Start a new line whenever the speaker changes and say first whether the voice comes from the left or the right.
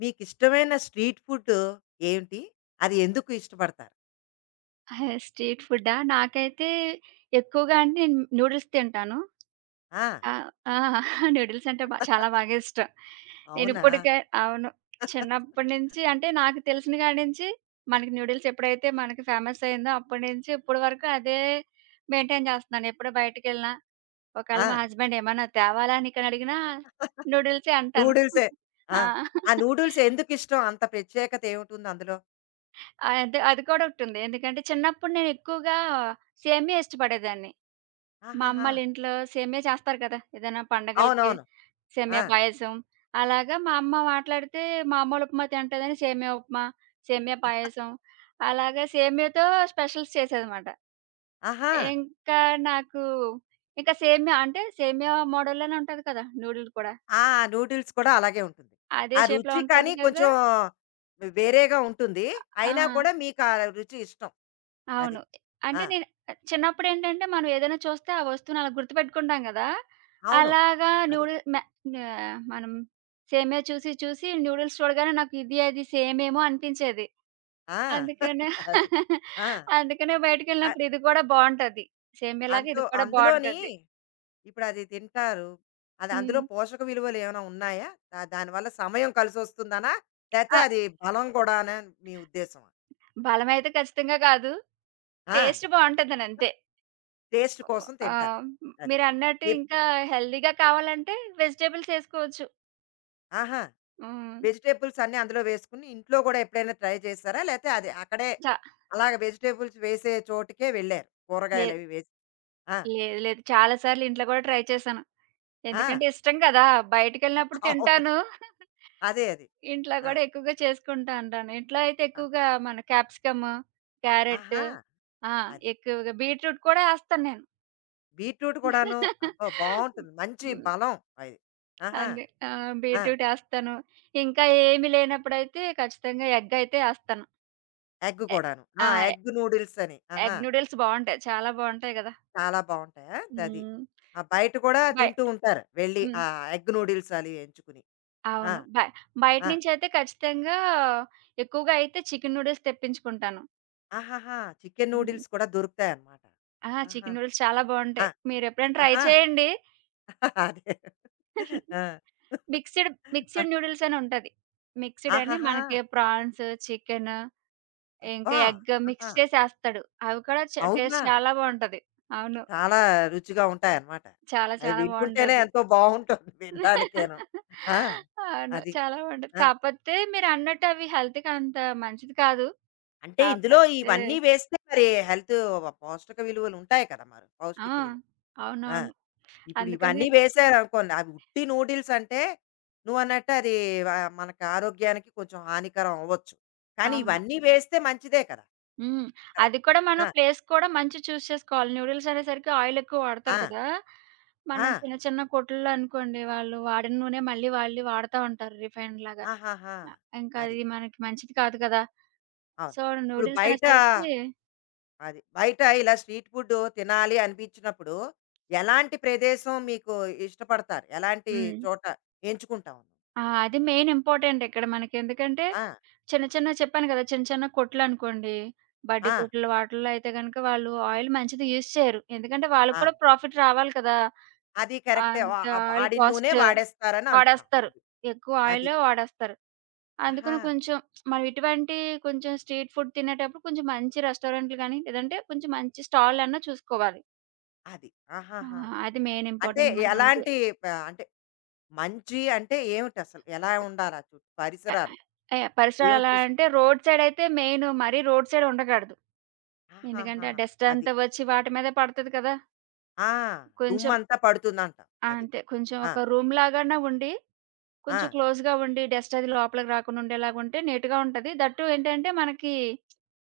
left: మీకిష్టమైన street food ఏంటి? అది ఎందుకు ఇష్టపడతారు?
right: అహా! స్ట్రీట్ ఫుడ్డా? నాకైతే ఎక్కువగా అంటే నేను నూడిల్స్ తింటాను.
left: ఆ!
right: ఆహ్, ఆ! నూడిల్స్ అంటే చాలా బాగా ఇష్టం. నేను
left: అవునా?
right: ఇప్పటికే అవును. చిన్నప్పటి నుంచి అంటే నాకు తెలిసిన కాడి నుంచి మనకి నూడిల్స్ ఎప్పుడైతే మనకి ఫేమస్ అయిందో అప్పటి నుంచి ఇప్పటి వరకు అదే మెయింటైన్ చేస్తున్నాను. ఎప్పుడు బయటికెళ్ళినా ఒకవేళ
left: ఆ!
right: మా హస్బెండ్ ఏమన్నా తేవాలా నీకని అడిగినా నూడిల్సే అంటాను.
left: నూడిల్సే. ఆ!
right: ఆ!
left: ఆ నూడిల్స్ ఎందుకిష్టం? అంత ప్రత్యేకత ఏమిటుంది అందులో?
right: అది అది కూడా ఒకటుంది. ఎందుకంటే చిన్నప్పుడు నేను ఎక్కువగా సేమియా ఇష్టపడేదాన్ని. మా
left: ఆహాహా!
right: అమ్మోళ్ళింట్లో సేమ్యా చేస్తారు కదా! ఏదైనా పండగలకి
left: అవునవును.
right: సేమ్యా
left: ఆ!
right: పాయసం. అలాగా మా అమ్మ మాట్లాడితే మామూలు ఉప్మా తింటదని సేమ్యా ఉప్మా, సేమ్యా పాయసం, అలాగా సేమ్యాతో స్పెషల్స్ చేసేదమాట.
left: ఆహా!
right: ఇంకా నాకు ఇంకా సేమ్యా అంటే సేమ్యా మోడల్‌లోనే ఉంటది కదా! నూడిల్ కూడా.
left: ఆ! నూడిల్స్ కూడా అలాగే ఉంటుంది.
right: అదే
left: ఆ
right: షేప్‌లో
left: రుచి
right: ఉంటది
left: కానీ
right: కదా!
left: కొంచెం వేరేగా ఉంటుంది.
right: ఆ!
left: అయినా కూడా మీకు ఆ రుచి ఇష్టం. అది.
right: అవును.
left: ఆ!
right: అంటే నేను చిన్నప్పుడేంటంటే మనం ఏదైనా చూస్తే ఆ వస్తువుని అలా గుర్తుపెట్టుకుంటాం గదా!
left: అవును.
right: అలాగా
left: అదే.
right: నూడిల్ మె మనం సేమియా చూసి చూసి నూడిల్స్ చూడగానే నాకు ఇది సేమేమో అనిపించేది.
left: ఆ!
right: అందుకనే
left: అది. ఆ!
right: అందుకనే
left: అ
right: బయటికెళ్ళినప్పుడు ఇది కూడా బావుంటది. సేమియాలాగా ఇది
left: అంతో
right: కూడా
left: అందులోని
right: బావుంటది.
left: ఇప్పుడది తింటారు. అది
right: హ్మ్.
left: అందులో పోషక విలువలు ఏమైనా ఉన్నాయా? దానివల్ల సమయం కలిసొస్తుందనా? లేతే
right: ఆ!
left: అది బలం గూడానా మీ ఉద్దేశమా?
right: బలమైతే ఖచ్చితంగా కాదు.
left: ఆ!
right: టేస్ట్ బావుంటదనంతే.
left: టేస్ట్
right: ఓహ్!
left: కోసం
right: ఆ!
left: తింటారు. అది.
right: మీరన్నట్టు
left: ఎప్
right: ఇంకా హెల్తీగా కావాలంటే వెజిటబుల్స్ ఏసుకోవచ్చు.
left: ఆహా!
right: హ్మ్.
left: వెజిటబుల్స్ అన్నీ అందులో వేసుకొని ఇంట్లో గూడా ఎప్పుడైనా ట్రై చేసారా? లేతే అది అక్కడే
right: చ
left: అలాగ వెజిటబుల్స్ వేసే చోటుకే వెళ్లారు.
right: లే
left: కూరగాయలవి వేసి. ఆ!
right: లేదు. లేదు. చాలా సార్లు ఇంట్లో గూడా ట్రై చేశాను.
left: ఆ!
right: ఎందుకంటే ఇష్టం కదా! బయటికెళ్ళినప్పుడు
left: అవును.
right: తింటాను.
left: అదే అది.
right: ఇంట్లో
left: ఆ!
right: గూడా ఎక్కువగా చేసుకుంటా ఉంటాను. ఇంట్లో అయితే
left: ఆ!
right: ఎక్కువగా మన క్యాప్సికమ్, క్యారెట్,
left: ఆహా!
right: ఆ!
left: అది.
right: ఎక్కువగా బీట్రూట్ కూడా ఏస్తాను నేను.
left: బీట్రూట్ కూడాను. అబ్బా! బావుంటుంది. మంచి
right: హ్మ్.
left: బలం అది. ఆహా!
right: అదే. ఆ!
left: ఆ!
right: బీట్రూట్ ఏస్తాను. ఇంకా ఏమి లేనప్పుడైతే ఖచ్చితంగా ఎగ్ అయితే ఏస్తాను.
left: ఎగ్
right: ఎ
left: కూడాను.
right: ఆ!
left: ఆ! ఎగ్ నూడిల్స్ అని.
right: ఎగ్
left: ఆహా!
right: నూడిల్స్ బావుంటాయి. చాలా బావుంటాయి గదా!
left: చాలా బావుంటాయా? అది.
right: హ్మ్.
left: ఆ! బయట కూడా
right: బై
left: తింటూ ఉంటారు. వెళ్ళి
right: హ్మ్.
left: ఆ ఎగ్ నూడిల్స్ అవి ఎంచుకుని. ఆ!
right: అవును. బయట
left: ఆ!
right: నుంచయితే ఖచ్చితంగా ఎక్కువగా అయితే చికెన్ నూడిల్స్ తెప్పించుకుంటాను.
left: ఆహాహా! చికెన్
right: హ్మ్.
left: నూడిల్స్ కూడా దొరుకుతాయన్నమాట.
right: ఆ!
left: ఆహా!
right: చికెన్ నూడిల్స్ చాలా
left: ఆ!
right: బావుంటాయి. మీరెప్పుడైనా ట్రై
left: ఆహా!
right: చేయండి.
left: అదే. ఆ!
right: మిక్స్‌డ్ మిక్స్‌డ్ నూడిల్స్ అని ఉంటది. మిక్స్‌డ్ అని
left: ఆహాహా!
right: మనకి ప్రాన్స్, చికెను, ఇంకా
left: అబ్బా!
right: ఎగ్
left: ఆహా!
right: మిక్స్ చేసేస్తాడు. అవి కూడా
left: అవునా?
right: టేస్ట్ చాలా బావుంటది. అవును.
left: చాలా రుచిగా ఉంటాయన్నమాట.
right: చాలా
left: అది
right: చాలా
left: వింటుంటేనే
right: బావుంటది.
left: ఎంతో బావుంటుంది వినడానికేను. ఆ!
right: అవును.
left: అది.
right: చాలా బావుంటది.
left: ఆ!
right: కాపోతే మీరన్నట్టు అవి హెల్త్‌కి అంత మంచిది కాదు.
left: అంటే ఇందులో
right: కాపోతే
left: ఇవన్నీ వేస్తే మరి హెల్త్ పౌష్టిక విలువలు ఉంటాయి కదా మరి
right: ఆ!
left: పౌష్టిక విలువ. ఆ!
right: అవునవును.
left: ఇప్పుడు
right: అందుకనే
left: ఇవన్నీ వేశారనుకోండి అవి ఉట్టి నూడిల్స్ అంటే నువ్వన్నట్టు అది వ మనకు ఆరోగ్యానికి కొంచెం హానికరం అవ్వచ్చు. కానీ
right: అవును.
left: ఇవన్నీ వేస్తే మంచిదే కదా!
right: హ్మ్.
left: కదా!
right: అది కూడా మనం
left: ఆ!
right: ప్లేస్ కూడా మంచి చేసుకోవాలి. నూడిల్స్ అనేసరికి ఆయిల్ ఎక్కువ
left: ఆ!
right: వాడతారు కదా!
left: ఆ!
right: మనం చిన్న చిన్న కొట్టుల్లో అనుకోండి వాళ్ళు వాడిన నూనె మళ్ళీ వాళ్ళు వాడతా ఉంటారు రిఫైన్డ్ లాగా.
left: ఆహాహా!
right: ఇంకా
left: అది.
right: అది మనకి మంచిది కాదు కదా!
left: అవును.
right: సో,
left: ఇప్పుడు
right: నూడిల్స్
left: బయట
right: అనేసరికి
left: అది. బయట ఇలా స్ట్రీట్ ఫుడ్ తినాలి అనిపించినప్పుడు ఎలాంటి ప్రదేశం మీకు ఇష్టపడతారు? ఎలాంటి
right: హ్మ్.
left: చోట ఎంచుకుంటావు?
right: ఆ! అది మెయిన్ ఇంపార్టెంట్ ఇక్కడ మనకి. ఎందుకంటే
left: ఆ!
right: చిన్న చిన్న చెప్పాను కదా! చిన్న చిన్న కొట్లనుకోండి. బడ్డీ
left: ఆ!
right: కొట్లు వాటిల్లో అయితే గనుక వాళ్ళు ఆయిల్ మంచిది యూజ్ చేయరు. ఎందుకంటే వాళ్ళకి
left: ఆ!
right: కూడా ప్రాఫిట్ రావాలి కదా!
left: అది కరెక్టే.
right: అంత ఆయిల్
left: వాడిన నూనె
right: కాస్ట్.
left: వాడేస్తారని అంటున్నావు.
right: వాడేస్తారు.
left: అది.
right: ఎక్కువ
left: అది.
right: ఆయిలే వాడేస్తారు.
left: ఆహా!
right: అందుకని కొంచెం మనం ఇటువంటి కొంచెం స్ట్రీట్ ఫుడ్ తినేటప్పుడు కొంచెం మంచి రెస్టారెంట్లు గాని, లేదంటే కొంచెం మంచి స్టాల్‌లన్నా చూసుకోవాలి.
left: అది.
right: ఆ!
left: ఆహాహా!
right: అది మెయిన్
left: అంటే
right: ఇంపార్టెంట్ మాట మనకి.
left: ఎలాంటి అంటే మంచి అంటే ఏమిటసలు? ఎలా ఉండాలి ఆ చుట్టూ
right: ఆ!
left: పరిసరాలు?
right: ఆ! యాహ్! పరిసరాలు
left: ఏమి
right: ఎలా
left: చూసు
right: అంటే రోడ్ సైడ్ అయితే మెయిన్ మరీ రోడ్ సైడ్ ఉండకూడదు. ఎందుకంటే
left: ఆహాహా!
right: ఆ డస్ట్
left: అది.
right: అంతా వచ్చి వాటి మీదే పడతది కదా!
left: ఆ!
right: కొంచెం
left: దుమ్మంతా పడుతుందంటావు.
right: ఆ!
left: అది.
right: అంతే కొంచెం
left: ఆ!
right: ఒక రూమ్ లాగానే ఉండి,
left: ఆ!
right: కొంచెం క్లోజ్‌గా ఉండి డస్ట్ అది లోపలికి రాకుండా ఉండేలాగా ఉంటే నీట్‌గా ఉంటది. దట్ టూ ఏంటంటే మనకి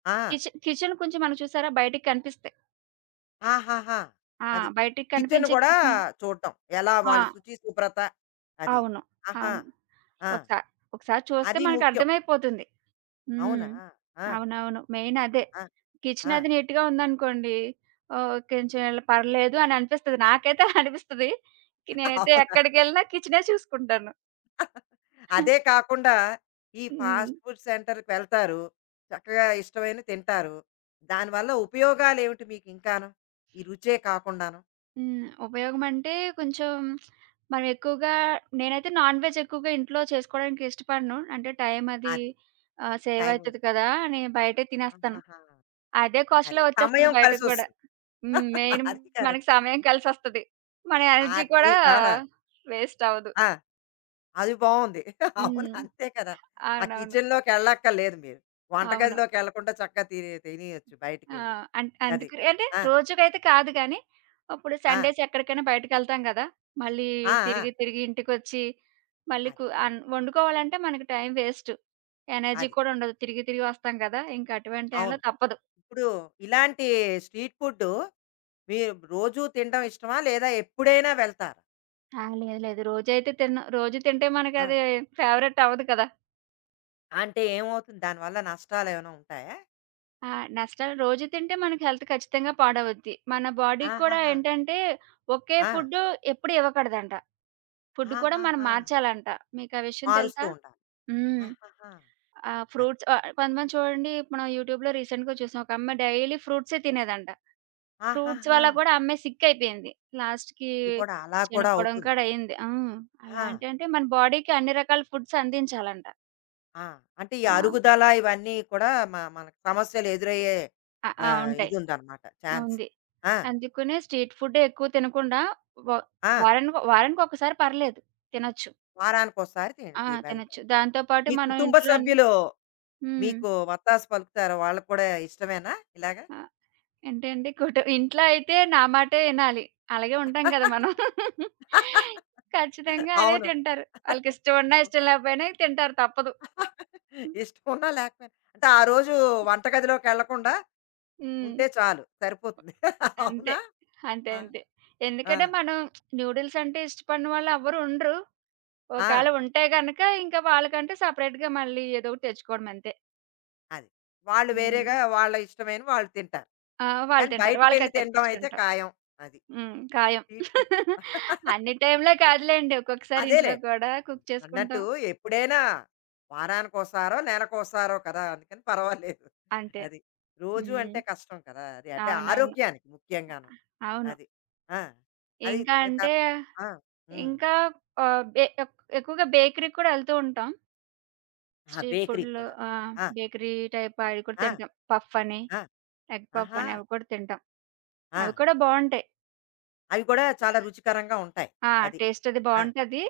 left: ఆ!
right: కిచెన్ కిచెన్ కొంచెం మనకు చూసారా బయటికి కనిపిస్తాయి.
left: ఆహాహా!
right: ఆ!
left: అది.
right: బయటికి
left: కిచెన్
right: కనిపించే
left: గూడా
right: కిచెన్.
left: చూడటం. ఎలా
right: ఆ!
left: వాళ్ళు శుచి, శుభ్రత అదీను.
right: అవును.
left: ఆహా!
right: అవును.
left: ఆ!
right: ఒకసా ఒకసారి చూస్తే
left: అది ముఖ్యం.
right: మనకర్థమైపోతుంది. హ్మ్.
left: అవునా? ఆ!
right: అవునవును. మెయిన్ అదే.
left: ఆ!
right: కిచెన్
left: ఆ!
right: అది నీట్‌గా ఉందనుకోండి. ఓహ్! కొంచెం ఇలా పర్లేదు అని అనిపిస్తది. నాకైతే అలా అనిపిస్తది. నేనైతే
left: అవును.
right: ఎక్కడికెళ్ళినా కిచెనే చూసుకుంటాను.
left: అదే కాకుండా ఈ
right: హ్మ్.
left: ఫాస్ట్ ఫుడ్ సెంటర్‌కి వెళ్తారు. చక్కగా ఇష్టమైనవి తింటారు. దానివల్ల ఉపయోగాలేమిటి మీకు ఇంకాను? ఈ రుచే కాకుండాను.
right: హ్మ్. ఉపయోగం అంటే కొంచెం మనం ఎక్కువగా నేనైతే నాన్ వెజ్ ఎక్కువగా ఇంట్లో చేసుకోవడానికి ఇష్టపడను. అంటే టైం అది
left: అదే.
right: Save
left: time.
right: అయితది కదా! అని బయటే తినేస్తాను.
left: ఆహాహా!
right: అదే
left: అది.
right: కాస్ట్‌లో వచ్చేస్తది
left: సమయం
right: బయటకి గూడా.
left: కలిసొస్తుంది.
right: హ్మ్. మెయిన్
left: అది
right: మనకి
left: కరెక్ట్.
right: సమయం కలిసొస్తది. మన ఎనర్జీ
left: అది.
right: కూడా
left: ఆ!
right: వేస్ట్ అవ్వదు.
left: ఆ! అది బావుంది. అవును.
right: హ్మ్.
left: అంతే కదా! ఆ
right: అవునవును.
left: కిచెన్‌లోకెళ్ళక్కర్లేదు మీరు.
right: అవును.
left: వంటగదిలోకి వెళ్ళకుండా చక్కగా తినే తినేయొచ్చు
right: ఆ!
left: బయటికెళ్ళి. అది.
right: అందుకు అంటే
left: ఆ!
right: రోజుకైతే కాదు గానీ, ఇప్పుడు
left: ఆ!
right: సండేస్ ఎక్కడికైనా బయటకెళ్తాం గదా! మళ్ళీ
left: ఆ! ఆ!
right: తిరిగి, తిరిగి ఇంటికొచ్చి మళ్ళీ కు
left: అది.
right: అన్ వండుకోవాలంటే మనకి టైం వేస్ట్. ఎనర్జీ
left: అది.
right: కూడా ఉండదు. తిరిగి, తిరిగి వస్తాం గదా! ఇంక అటువంటి టైంలో
left: అవును.
right: తప్పదు.
left: ఇప్పుడు ఇలాంటి స్ట్రీట్ ఫుడ్డు మీరు రోజూ తినడం ఇష్టమా? లేదా ఎప్పుడైనా వెళ్తారా?
right: ఆ! లేదు లేదు. రోజైతే తిన రోజు తింటే
left: ఆ!
right: మనకది ఫేవరెట్ అవ్వదు కదా!
left: అంటే ఏమవుతుంది? దానివల్ల నష్టాలేమైనా ఉంటాయా?
right: ఆ! నష్టాలు రోజు తింటే మనకి హెల్త్ ఖచ్చితంగా పాడవుద్ది. మన బాడీకి కూడా
left: ఆహాహా!
right: ఏంటంటే, ఒకే
left: ఆ!
right: ఫుడ్డు ఎప్పుడు ఇవ్వకూడదంట. ఫుడ్ కూడా మనం
left: ఆహాహా!
right: మార్చాలంట. మీకు ఆ విషయం
left: మారుస్తూ
right: తెలుసా?
left: ఉండాలి.
right: హ్మ్.
left: ఆహాహా! అది.
right: కొంతమంది చూడండి మనం యూట్యూబ్‌లో రీసెంట్‌గా చూసాం. ఒక అమ్మాయి డైలీ ఫ్రూట్సే తినేదంట. ఫ్రూట్స్
left: ఆహాహా!
right: వల్ల కూడా ఆ అమ్మాయి సిక్ అయిపోయింది. లాస్ట్‌కి
left: ఇది కూడా అలా కూడా
right: చనిపోవడం
left: అవుతుంది.
right: కూడా అయింది. హ్మ్. అలా
left: ఆ!
right: అంటే, అంటే మన బాడీకి అన్ని రకాల ఫుడ్స్ అందించాలంట.
left: ఆ! అంటే ఈ
right: ఆ!
left: అరుగుదల ఇవన్నీ కూడా మనకు సమస్యలు ఎదురయ్యే
right: ఆ! ఆ!
left: ఆహ్,
right: ఉంటాయి.
left: ఇదుందనమాట
right: ఆ!
left: ఛాన్స్.
right: ఉంది.
left: ఆ!
right: అందుకనే స్ట్రీట్ ఫుడ్డే ఎక్కువ తినకుండా వ
left: ఆ!
right: వారానికొకసారి పర్లేదు తినొచ్చు.
left: వారానికోసారి తిన్
right: ఆ! తినొచ్చు.
left: వెళ్తారు.
right: దాంతో పాటు
left: మీ
right: మనం
left: కుటుంబ
right: ఇంట్లో అన్ని
left: సభ్యులు
right: హ్మ్.
left: మీకు వత్తాసు పలుకుతారా? వాళ్ళకి కూడా ఇష్టమేనా ఇలాగా?
right: ఆహ్, ఏంటండి కుట ఇంట్లో అయితే నా మాటే ఇనాలి. అలాగే ఉంటాం కదా మనం. ఖచ్చితంగా అదే
left: అవును.
right: తింటారు. వాళ్ళకిష్టం ఉన్నా, ఇష్టం లేకపోయినా తింటారు తప్పదు.
left: ఇష్టం ఉన్నా లేకపోయినా అంటే ఆ రోజు వంటగదిలోకెళ్ళకుండా
right: హ్మ్.
left: ఉంటే చాలు సరిపోతుంది.
right: అంతే.
left: అవునా?
right: అంతే.
left: ఆ!
right: అంతే.
left: ఆ!
right: ఎందుకంటే మనం నూడిల్స్ అంటే ఇష్టపడని వాళ్ళు ఎవ్వరు ఉండరు.
left: ఆ!
right: ఒకవేళ ఉంటే గనక ఇంకా వాళ్ళకంటూ సెపరేట్‌గా మళ్ళీ ఏదో ఒకటి తెచ్చుకోవడం అంతే.
left: అది. వాళ్ళు
right: హ్మ్.
left: వేరేగా వాళ్ళ ఇష్టమైనవి వాళ్ళు తింటారు.
right: ఆ! వాళ్ళు
left: కానీ
right: తింటారు.
left: బయటికెళ్ళి
right: వాళ్ళకది
left: తినడం అయితే
right: తెప్పించుకుంటాం.
left: ఖాయం. అది.
right: హ్మ్. ఖాయం.
left: Street food.
right: అన్ని టైమ్‌లో కాదులెండి. ఒక్కొక్కసారి ఇంట్లో
left: అదేలే.
right: కూడా కుక్ చేసుకుంటాం.
left: అన్నట్టు ఎప్పుడైనా వారానికోసారో, నెలకోసారో కదా! అందుకని పర్వాలేదు.
right: అంతే.
left: అది. రోజు
right: హ్మ్.
left: అంటే కష్టం కదా! అది. అంటే
right: అవునవును.
left: ఆరోగ్యానికి ముఖ్యంగాను.
right: అవును.
left: అది. ఆ! అది
right: ఇంకా
left: నే త
right: అంటే
left: ఆ! హ్మ్.
right: ఇంకా ఆహ్, బే ఎక్ ఎక్కువగా బేకరీకి కూడా ఎళ్తూ ఉంటాం.
left: ఆ!
right: స్ట్రీట్
left: బేకరీ
right: ఫుడ్‌లో
left: కూడా.
right: ఆ!
left: ఆ!
right: బేకరీ టైప్ అవి కూడా
left: ఆ!
right: తింటాం. పఫ్ అని,
left: ఆ!
right: ఎగ్ పఫ్
left: ఆహా!
right: అని అవి కూడా తింటాం.
left: ఆ!
right: అవి కూడా బావుంటాయి.
left: అవి కూడా చాలా రుచికరంగా ఉంటాయి.
right: ఆ!
left: అది.
right: టేస్ట్ అది
left: ఆ!
right: బావుంటది.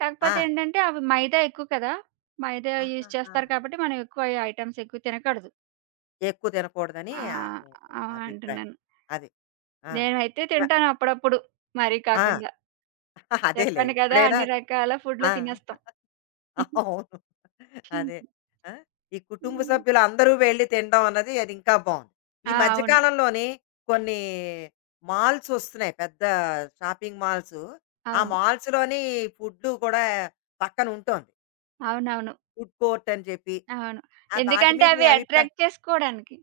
right: కాకపోతే
left: ఆ!
right: ఏంటంటే అవి మైదా ఎక్కువ కదా! మైదా యూజ్
left: ఆహాహా!
right: చేస్తారు కాబట్టి మనం ఎక్కువ ఐటెమ్స్ ఎక్కువ తినకూడదు.
left: ఎక్కువ తినకూడదని
right: ఆ!
left: మీ
right: ఆ!
left: అభిప్రాయం.
right: అంటున్నాను.
left: అది. ఆ!
right: నేనైతే
left: ర
right: తింటాను అప్పుడప్పుడు. మరీ
left: ఆ!
right: కాకుండా.
left: అదేలే
right: చెప్పాను కదా!
left: ఇప్పుడైనా
right: అన్ని రకాల ఫుడ్‌లు
left: ఆ!
right: తినేస్తాం.
left: అవును. అదే. ఆ! ఈ కుటుంబ
right: హ్మ్.
left: సభ్యులు అందరూ వెళ్లి తినడం అన్నది అది ఇంకా బావుంది. ఈ
right: ఆ!
left: మధ్య
right: అవును.
left: కాలంలోని కొన్ని మాల్స్ వస్తున్నాయి. పెద్ద షాపింగ్ మాల్స్. ఆ
right: అవును.
left: మాల్స్‌లోని ఫుడ్డు కూడా పక్కన ఉంటుంది.
right: అవునవును.
left: ఫుడ్ కోర్ట్ అని చెప్పి
right: అవును.
left: ఆ వాటి
right: ఎందుకంటే
left: మీద మీ
right: అవి
left: అభిప్రాయం.
right: అట్రాక్ట్ చేసుకోవడానికి.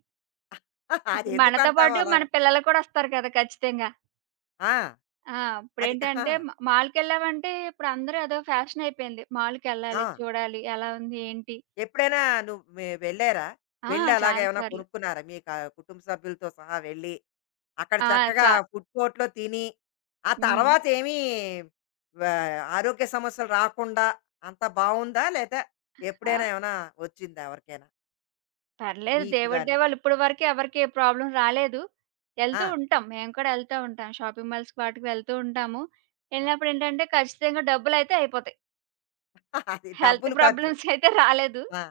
left: అది
right: ఇప్పుడు మనతో
left: ఎందుకంటావు
right: పాటు మన
left: అలాగా?
right: పిల్లలు కూడా వస్తారు కదా! ఖచ్చితంగా.
left: ఆ!
right: ఆ!
left: అది ఆహా!
right: ఇప్పుడేంటంటే మాల్‌కెళ్ళామంటే ఇప్పుడు అందరూ అదో ఫ్యాషన్ అయిపోయింది.
left: ఆ!
right: మాల్‌కెళ్ళాలి, చూడాలి, ఎలా ఉంది? ఏంటి?
left: ఎప్పుడైనా నువ్వు వెళ్ళారా?
right: ఆ!
left: వెళ్లి
right: చాలా
left: అలాగేమైనా
right: సార్లు.
left: కొనుక్కున్నారా? మీ కుటుంబ సభ్యులతో సహా వెళ్లి అక్కడ
right: ఆ!
left: చక్కగా
right: చా
left: ఫుడ్ కోర్ట్‌లో తిని, ఆ
right: హ్మ్.
left: తర్వాత ఏమీ వ ఆరోగ్య సమస్యలు రాకుండా అంతా బావుందా? లేదా
right: ఆ!
left: ఎప్పుడైనా ఏమైనా వచ్చిందా ఎవరికైనా?
right: పర్లేదు.
left: మీకు
right: దేవుడి
left: గాని?
right: దయ వల్ల ఇప్పటి వరకు ఎవరికీ ఏ ప్రాబ్లమ్ రాలేదు.
left: ఆ!
right: ఎళ్తూ ఉంటాం. మేము కూడా ఎళ్తూ ఉంటాం. షాపింగ్ మాల్స్‌కి వాటికి వెళ్తూ ఉంటాము.
left: ఆ!
right: ఎళ్ళినప్పుడు ఏంటంటే ఖచ్చితంగా డబ్బులైతే అయిపోతాయి.
left: అది
right: హెల్త్
left: డబ్బులు ఖర్చు.
right: ప్రాబ్లమ్స్ అయితే రాలేదు.
left: ఆ!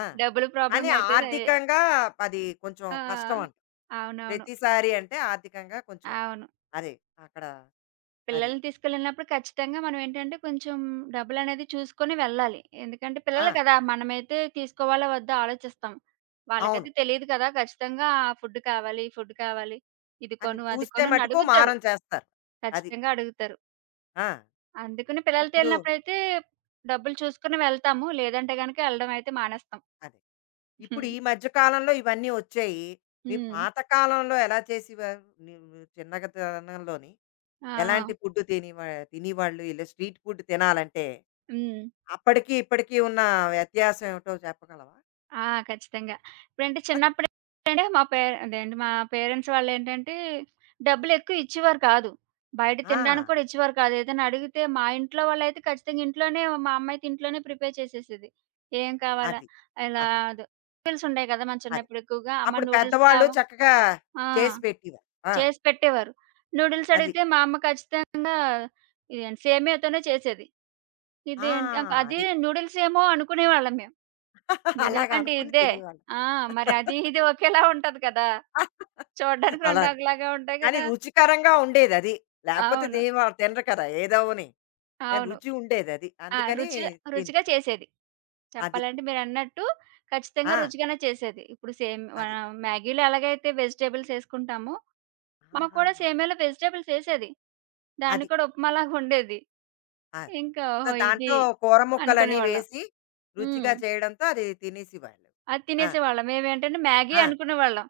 left: ఆ!
right: డబ్బుల
left: కానీ
right: ప్రాబ్లమ్ అయితే రే
left: ఆర్థికంగా అది కొంచెం
right: ఆ!
left: కష్టం అంట.
right: అవునవును.
left: ప్రతిసారి అంటే ఆర్థికంగా కొంచెం
right: అవును.
left: అది అక్కడ అది.
right: పిల్లల్ని తీసుకెళ్ళినప్పుడు ఖచ్చితంగా మనం ఏంటంటే కొంచెం డబ్బులనేది చూసుకొని వెళ్ళాలి. ఎందుకంటే
left: ఆ!
right: పిల్లలు కదా! మనమైతే తీసుకోవాలా వద్దా ఆలోచిస్తాం.
left: అవును.
right: వాళ్ళకైతే తెలీదు కదా! ఖచ్చితంగా ఫుడ్ కావాలి, ఫుడ్ కావాలి, ఇది
left: అని
right: కొను, అది
left: చూస్తే
right: కొను అని
left: మటుకు
right: అడుగుతారు.
left: మారం చేస్తారు. అది.
right: ఖచ్చితంగా అడుగుతారు.
left: ఆ!
right: అందుకని పిల్లలతో
left: ఇప్పుడు
right: ఎళ్ళినప్పుడైతే డబ్బులు చూసుకొని వెళ్తాము. లేదంటే గనక ఎళ్ళడం అయితే మానేస్తాం.
left: అదే. ఇప్పుడు
right: హ్మ్.
left: ఈ మధ్య కాలంలో ఇవన్నీ వచ్చాయి. మీ
right: హ్మ్.
left: పాత కాలంలో ఎలా చేసేవారు? నువ్వు చిన్నగతనంలోని
right: ఆ! ఆ!
left: ఎలాంటి ఫుడ్ తినేవాళ్ళు? ఇలా స్ట్రీట్ ఫుడ్ తినాలంటే
right: హ్మ్.
left: అప్పటికి, ఇప్పటికి ఉన్న వ్యత్యాసం ఏమిటో చెప్పగలవా?
right: ఆ! ఖచ్చితంగా. ఇప్పుడంటే చిన్నప్పుడేంటంటే మా పే అదేంటి మా పేరెంట్స్ వాళ్ళేంటంటే డబ్బులెక్కువ ఇచ్చేవారు కాదు. బయట తినడానికి
left: ఆ!
right: కూడా ఇచ్చేవారు కాదు. ఏదైనా అడిగితే మా ఇంట్లో వాళ్ళైతే ఖచ్చితంగా ఇంట్లోనే మా అమ్మ అయితే ఇంట్లోనే ప్రిపేర్ చేసేసేది. ఏం కావాలా
left: అది.
right: ఇలా
left: ఆహాహా!
right: ద నూడిల్స్ ఉండేయి కదా! మన
left: అది.
right: చిన్నప్పుడు ఎక్కువగా అమ్మ
left: అప్పుడు
right: నూడిల్స్
left: పెద్దవాళ్ళు
right: కావా
left: చక్కగా
right: ఆ!
left: చేసి పెట్టేవారు. ఆ!
right: చేసి పెట్టేవారు. నూడిల్స్
left: అది.
right: అడిగితే మా అమ్మ ఖచ్చితంగా ఇదేంటి సేమియాతోనే చేసేది.
left: ఆ!
right: అది
left: అది.
right: నూడిల్స్ ఏమో అనుకునేవాళ్ళం మేము. నూడిల్స్
left: అలాగా
right: అంటే
left: అనుకుని
right: ఇదే.
left: తినేవాళ్ళు.
right: ఆ! మరి అది ఇది ఒకేలా ఉంటది కదా! చూడ్డానికి 2
left: అలాగా.
right: ఒకలాగా ఉంటాయి
left: కానీ
right: కదా!
left: రుచికరంగా ఉండేదది. లేకపోతే
right: అవును.
left: తినేవాళ్ళు తినరు కదా! ఏదోవని. కానీ
right: అవును.
left: రుచి ఉండేదది.
right: ఆ!
left: అందుకని
right: రుచి
left: తిని
right: రుచిగా చేసేది.
left: అది.
right: చెప్పాలంటే మీరన్నట్టు ఖచ్చితంగా
left: ఆ!
right: రుచిగానే చేసేది. ఇప్పుడు సేమ్
left: అది.
right: మ్యాగీలో ఎలాగైతే వెజిటబుల్స్ ఏసుకుంటామో, మా అమ్మ కూడా
left: ఆహాహా!
right: సేమియాలో వెజిటబుల్స్ ఏసేది. దాన్ని
left: అది.
right: కూడా ఉప్మాలాగా ఉండేది.
left: ఆ!
right: ఇంకా
left: సో,
right: ఓహో! ఇది
left: దాంట్లో కూర ముక్కలని
right: అనుకునేవాళ్ళం.
left: వేసి
right: హ్మ్.
left: రుచిగా చేయడంతో అది తినేసేవాళ్ళు.
right: అది
left: ఆ!
right: తినేసేవాళ్ళం. మేమేంటంటే మ్యాగీ
left: ఆ!
right: అనుకునేవాళ్ళం.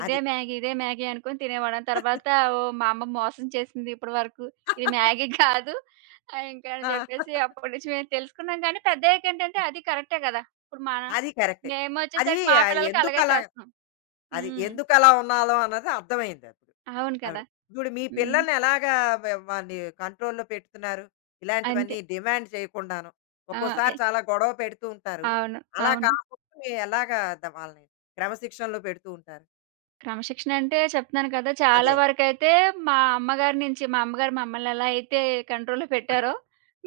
right: ఇదే
left: అది.
right: మ్యాగీ, ఇదే మ్యాగీ అనుకుని తినేవాళ్ళం. తర్వాత ఓహ్! మా అమ్మ మోసం చేసింది ఇప్పటి వరకు. ఇది మ్యాగీ కాదు ఇంకా అని
left: ఆ!
right: చెప్పేసి అప్పటి నుంచి మేము తెలుసుకున్నాం. కానీ పెద్దయ్యాకేంటంటే అది కరెక్టే కదా! ఇప్పుడు మన
left: అది కరెక్టే. అది
right: మేమొచ్చేసరికి మా పిల్లలకి అలాగే
left: ఎందుకలా
right: చేస్తున్నాం.
left: అది
right: హ్మ్.
left: ఎందుకలా ఉన్నాలో అన్నది అర్థమైంది అప్పుడు.
right: అవును
left: ఆవిడ.
right: కదా!
left: ఇప్పుడు మీ
right: హ్మ్.
left: పిల్లల్ని ఎలాగా వారిని కంట్రోల్‌లో పెడుతున్నారు?
right: అంతే.
left: ఇలాంటివన్నీ డిమాండ్ చేయకుండాను.
right: ఆ! ఎ
left: ఒక్కోసారి చాలా గొడవ పెడుతూ ఉంటారు.
right: అవును.
left: అలా
right: అవును.
left: కాకుండా మీరు ఎలాగా వాళ్ళని క్రమశిక్షణలో పెడుతూ ఉంటారు?
right: క్రమశిక్షణ అంటే చెప్తున్నాను కదా! చాలా
left: అదే.
right: వరకైతే మా అమ్మగారి నుంచి మా అమ్మగారు మమ్మల్ని ఎలా అయితే కంట్రోల్‌లో పెట్టారో,
left: అదే.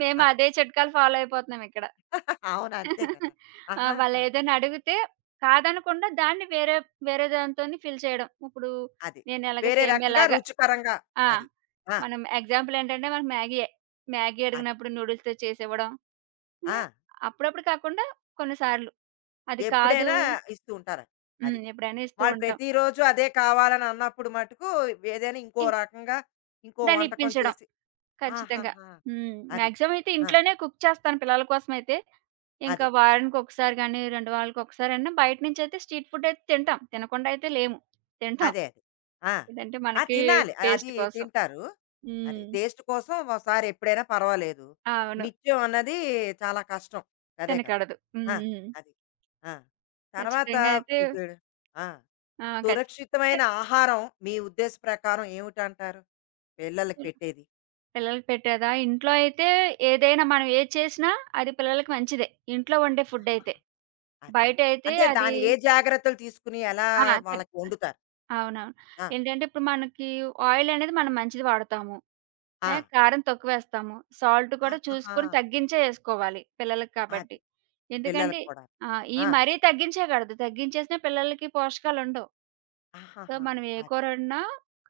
right: మేము
left: అది.
right: అదే చిట్కాలు ఫాలో అయిపోతున్నాం ఇక్కడ.
left: అవును. అంతే కదా!
right: ఆ! వాళ్ళు
left: ఆహాహా!
right: ఏదైనా అడిగితే కాదనకుండా దాన్ని వేరే దానితోని ఫిల్ చేయడం. ఇప్పుడు
left: అది.
right: నేను ఎలాగ
left: వేరే రకంగా
right: సేమ్యాలాగా
left: రుచికరంగా
right: ఆ!
left: అది. ఆ!
right: మనం ఎగ్జాంపుల్ ఏంటంటే మనకు మ్యాగీయే. మ్యాగీ
left: అది.
right: అడిగినప్పుడు నూడిల్స్‌తో చేసివ్వడం.
left: ఆ!
right: యాహ్! అప్పుడప్పుడు కాకుండా కొన్నిసార్లు అది కాదు
left: ఎప్పుడైనా ఇస్తూ ఉంటారు.
right: హ్మ్.
left: అది.
right: ఎప్పుడైనా ఇస్తూ
left: వాళ్ళు
right: ఉంటాం.
left: ప్రతిరోజు అదే కావాలని అన్నప్పుడు మటుకు ఏదైనా ఇంకో
right: ఇం
left: రకంగా ఇంకో
right: దాన్ని
left: వంటకం
right: ఇప్పించడం.
left: చేసి
right: ఖచ్చితంగా.
left: ఆహాహా!
right: హ్మ్.
left: అది.
right: మాక్సిమం అయితే
left: ఆ!
right: ఇంట్లోనే కుక్ చేస్తాను పిల్లల కోసమయితే. ఇంకా
left: అదే.
right: వారానికొకసారి గాని, 2 వారాలకొకసారన్నా బయట నుంచయితే స్ట్రీట్ ఫుడ్ అయితే తింటాం. తినకుండా అయితే లేము. తింటాం.
left: అదే. అదే. ఆ!
right: ఏదంటే
left: ఆ!
right: మనకి
left: తినాలి. అది
right: టేస్ట్ కోసం.
left: తింటారు. అది
right: హ్మ్.
left: టేస్ట్ కోసం ఒకసారి ఎప్పుడైనా పర్వాలేదు.
right: అవును.
left: నిత్యం అన్నది చాలా కష్టం. అదే కదా!
right: తినకూడదు.
left: ఆ!
right: హ్మ్.
left: అది. ఆ! తర్వాత
right: ఖచ్చితంగా అయితే
left: ఇప్పుడు ఆ!
right: ఆ!
left: సురక్షితమైన
right: ఖచ్చితంగా
left: ఆహారం మీ ఉద్దేశ ప్రకారం ఏమిటంటారు? పిల్లలకి
right: తెచ్చాను.
left: పెట్టేది?
right: పిల్లలకి పెట్టేదా? ఇంట్లో అయితే ఏదైనా మనం ఏది చేసినా అది పిల్లలకి మంచిదే. ఇంట్లో వండే ఫుడ్ అయితే.
left: అది.
right: బయటయితే
left: అంటే
right: అది
left: దాని ఏ జాగ్రత్తలు తీసుకుని ఎలా
right: ఆ! చెప్పండి.
left: వాళ్ళకి వండుతారు?
right: అవునవును.
left: ఆ!
right: ఏంటంటే ఇప్పుడు మనకి ఆయిల్ అనేది మనం మంచిది వాడతాము.
left: ఆ!
right: ఏ కారం తక్కువేస్తాము. సాల్ట్ కూడా
left: ఆహాహా!
right: చూసుకొని తగ్గించే యేసుకోవాలి పిల్లలకి
left: అది.
right: కాబట్టి. ఎందుకంటే
left: పిల్లలకి కూడా.
right: ఈ
left: ఆ!
right: మరీ తగ్గించేయగూడదు. తగ్గించేసినా పిల్లలకి పోషకాలుండవు. సో,
left: ఆహాహా!
right: మనం ఏ
left: అది.
right: కూరొండినా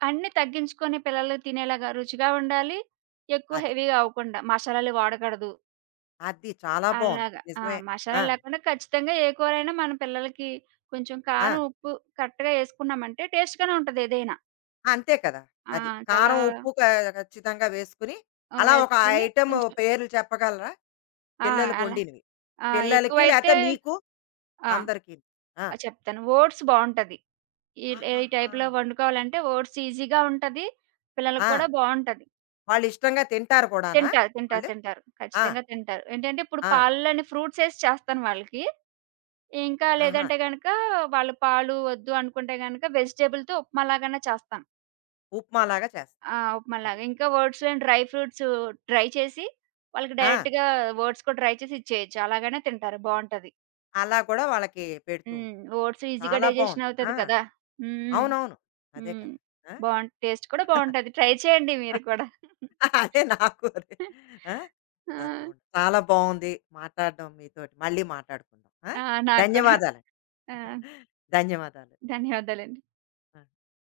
right: అన్నీ తగ్గించుకొని పిల్లలు తినేలాగా రుచిగా ఉండాలి. ఎక్కువ
left: అది.
right: హెవీగా అవ్వకుండా. మసాలాలు వాడకూడదు.
left: అది చాలా బావుంది.
right: అలాగా. ఆ!
left: నిజమే. ఆ!
right: మసాలాలు లేకుండా ఖచ్చితంగా ఏ కూరైనా మన పిల్లలకి కొంచెం
left: ఆ!
right: కారం, ఉప్పు కరెక్ట్‌గా యేసుకున్నామంటే టేస్ట్‌గానే ఉంటది ఏదైనా.
left: అంతే కదా!
right: ఆ!
left: అది.
right: చాలా
left: కారం, ఉప్పు ఖచ్చితంగా వేసుకుని అలా ఒక
right: వేసుకొని
left: ఐటెమ్
right: కొంచెం
left: పేర్లు చెప్పగలరా?
right: ఆ!
left: పిల్లలకి
right: అలా
left: వండినవి.
right: ఆ!
left: పిల్లలకి
right: ఎక్కువైతే
left: లేతే మీకు?
right: ఆ!
left: అందరికీను. ఆ!
right: చెప్తాను. ఓట్స్ బావుంటది. ఈ ఈ
left: ఆహాహా!
right: టైప్‌లో వండుకోవాలంటే ఓట్స్ ఈజీగా ఉంటది. పిల్లలకి
left: ఆ!
right: కూడా బావుంటది.
left: వాళ్ళిష్టంగా తింటారు కూడానా
right: తింటారు, తింటారు,
left: వాళ్ళు?
right: తింటారు.
left: ఆ!
right: ఖచ్చితంగా తింటారు. ఏంటంటే ఇప్పుడు
left: ఆ!
right: పాలల్లోని ఫ్రూట్స్ ఏసి చేస్తాను వాళ్ళకి. ఇంకా
left: ఆహా!
right: లేదంటే గనక వాళ్ళు పాలు వద్దు అనుకుంటే గనక వెజిటబుల్‌తో ఉప్మా లాగన్నా చేస్తాను.
left: ఉప్మాలాగా చేస్తా.
right: ఆ! ఉప్మా
left: అది.
right: లాగా. ఇంకా ఓట్స్‌లోని డ్రై ఫ్రూట్స్ డ్రై చేసి వాళ్ళకి
left: ఆ!
right: డైరెక్ట్‌గా ఓట్స్ కూడా డ్రై చేసి ఇచ్చేయొచ్చు. అలాగనే తింటారు బావుంటది.
left: అలా కూడా వాళ్ళకి పెడుతూ
right: హ్మ్.
left: ఉంటాం.
right: ఓట్స్ ఈజీగా
left: చాలా
right: డైజెషన్
left: బావుంది.
right: అవుతది
left: ఆ!
right: కదా! హ్మ్. హ్మ్.
left: అవునవును. అదే
right: హ్మ్.
left: కదా! ఆ!
right: టేస్ట్ కూడా బావుంటది. ట్రై చేయండి మీరు కూడా.
left: అదే నాకు అదే. ఆ!
right: ఆ!
left: తప్పకుండా. చాలా బావుంది మాట్లాడడం మీతోటి. మళ్ళీ మాట్లాడుకుందాం. ఆ!
right: ఆ! నాకు కూడా.
left: ధన్యవాదాలండి.
right: ఆ!
left: ధన్యవాదాలు.
right: ధన్యవాదాలండి.
left: ఆ!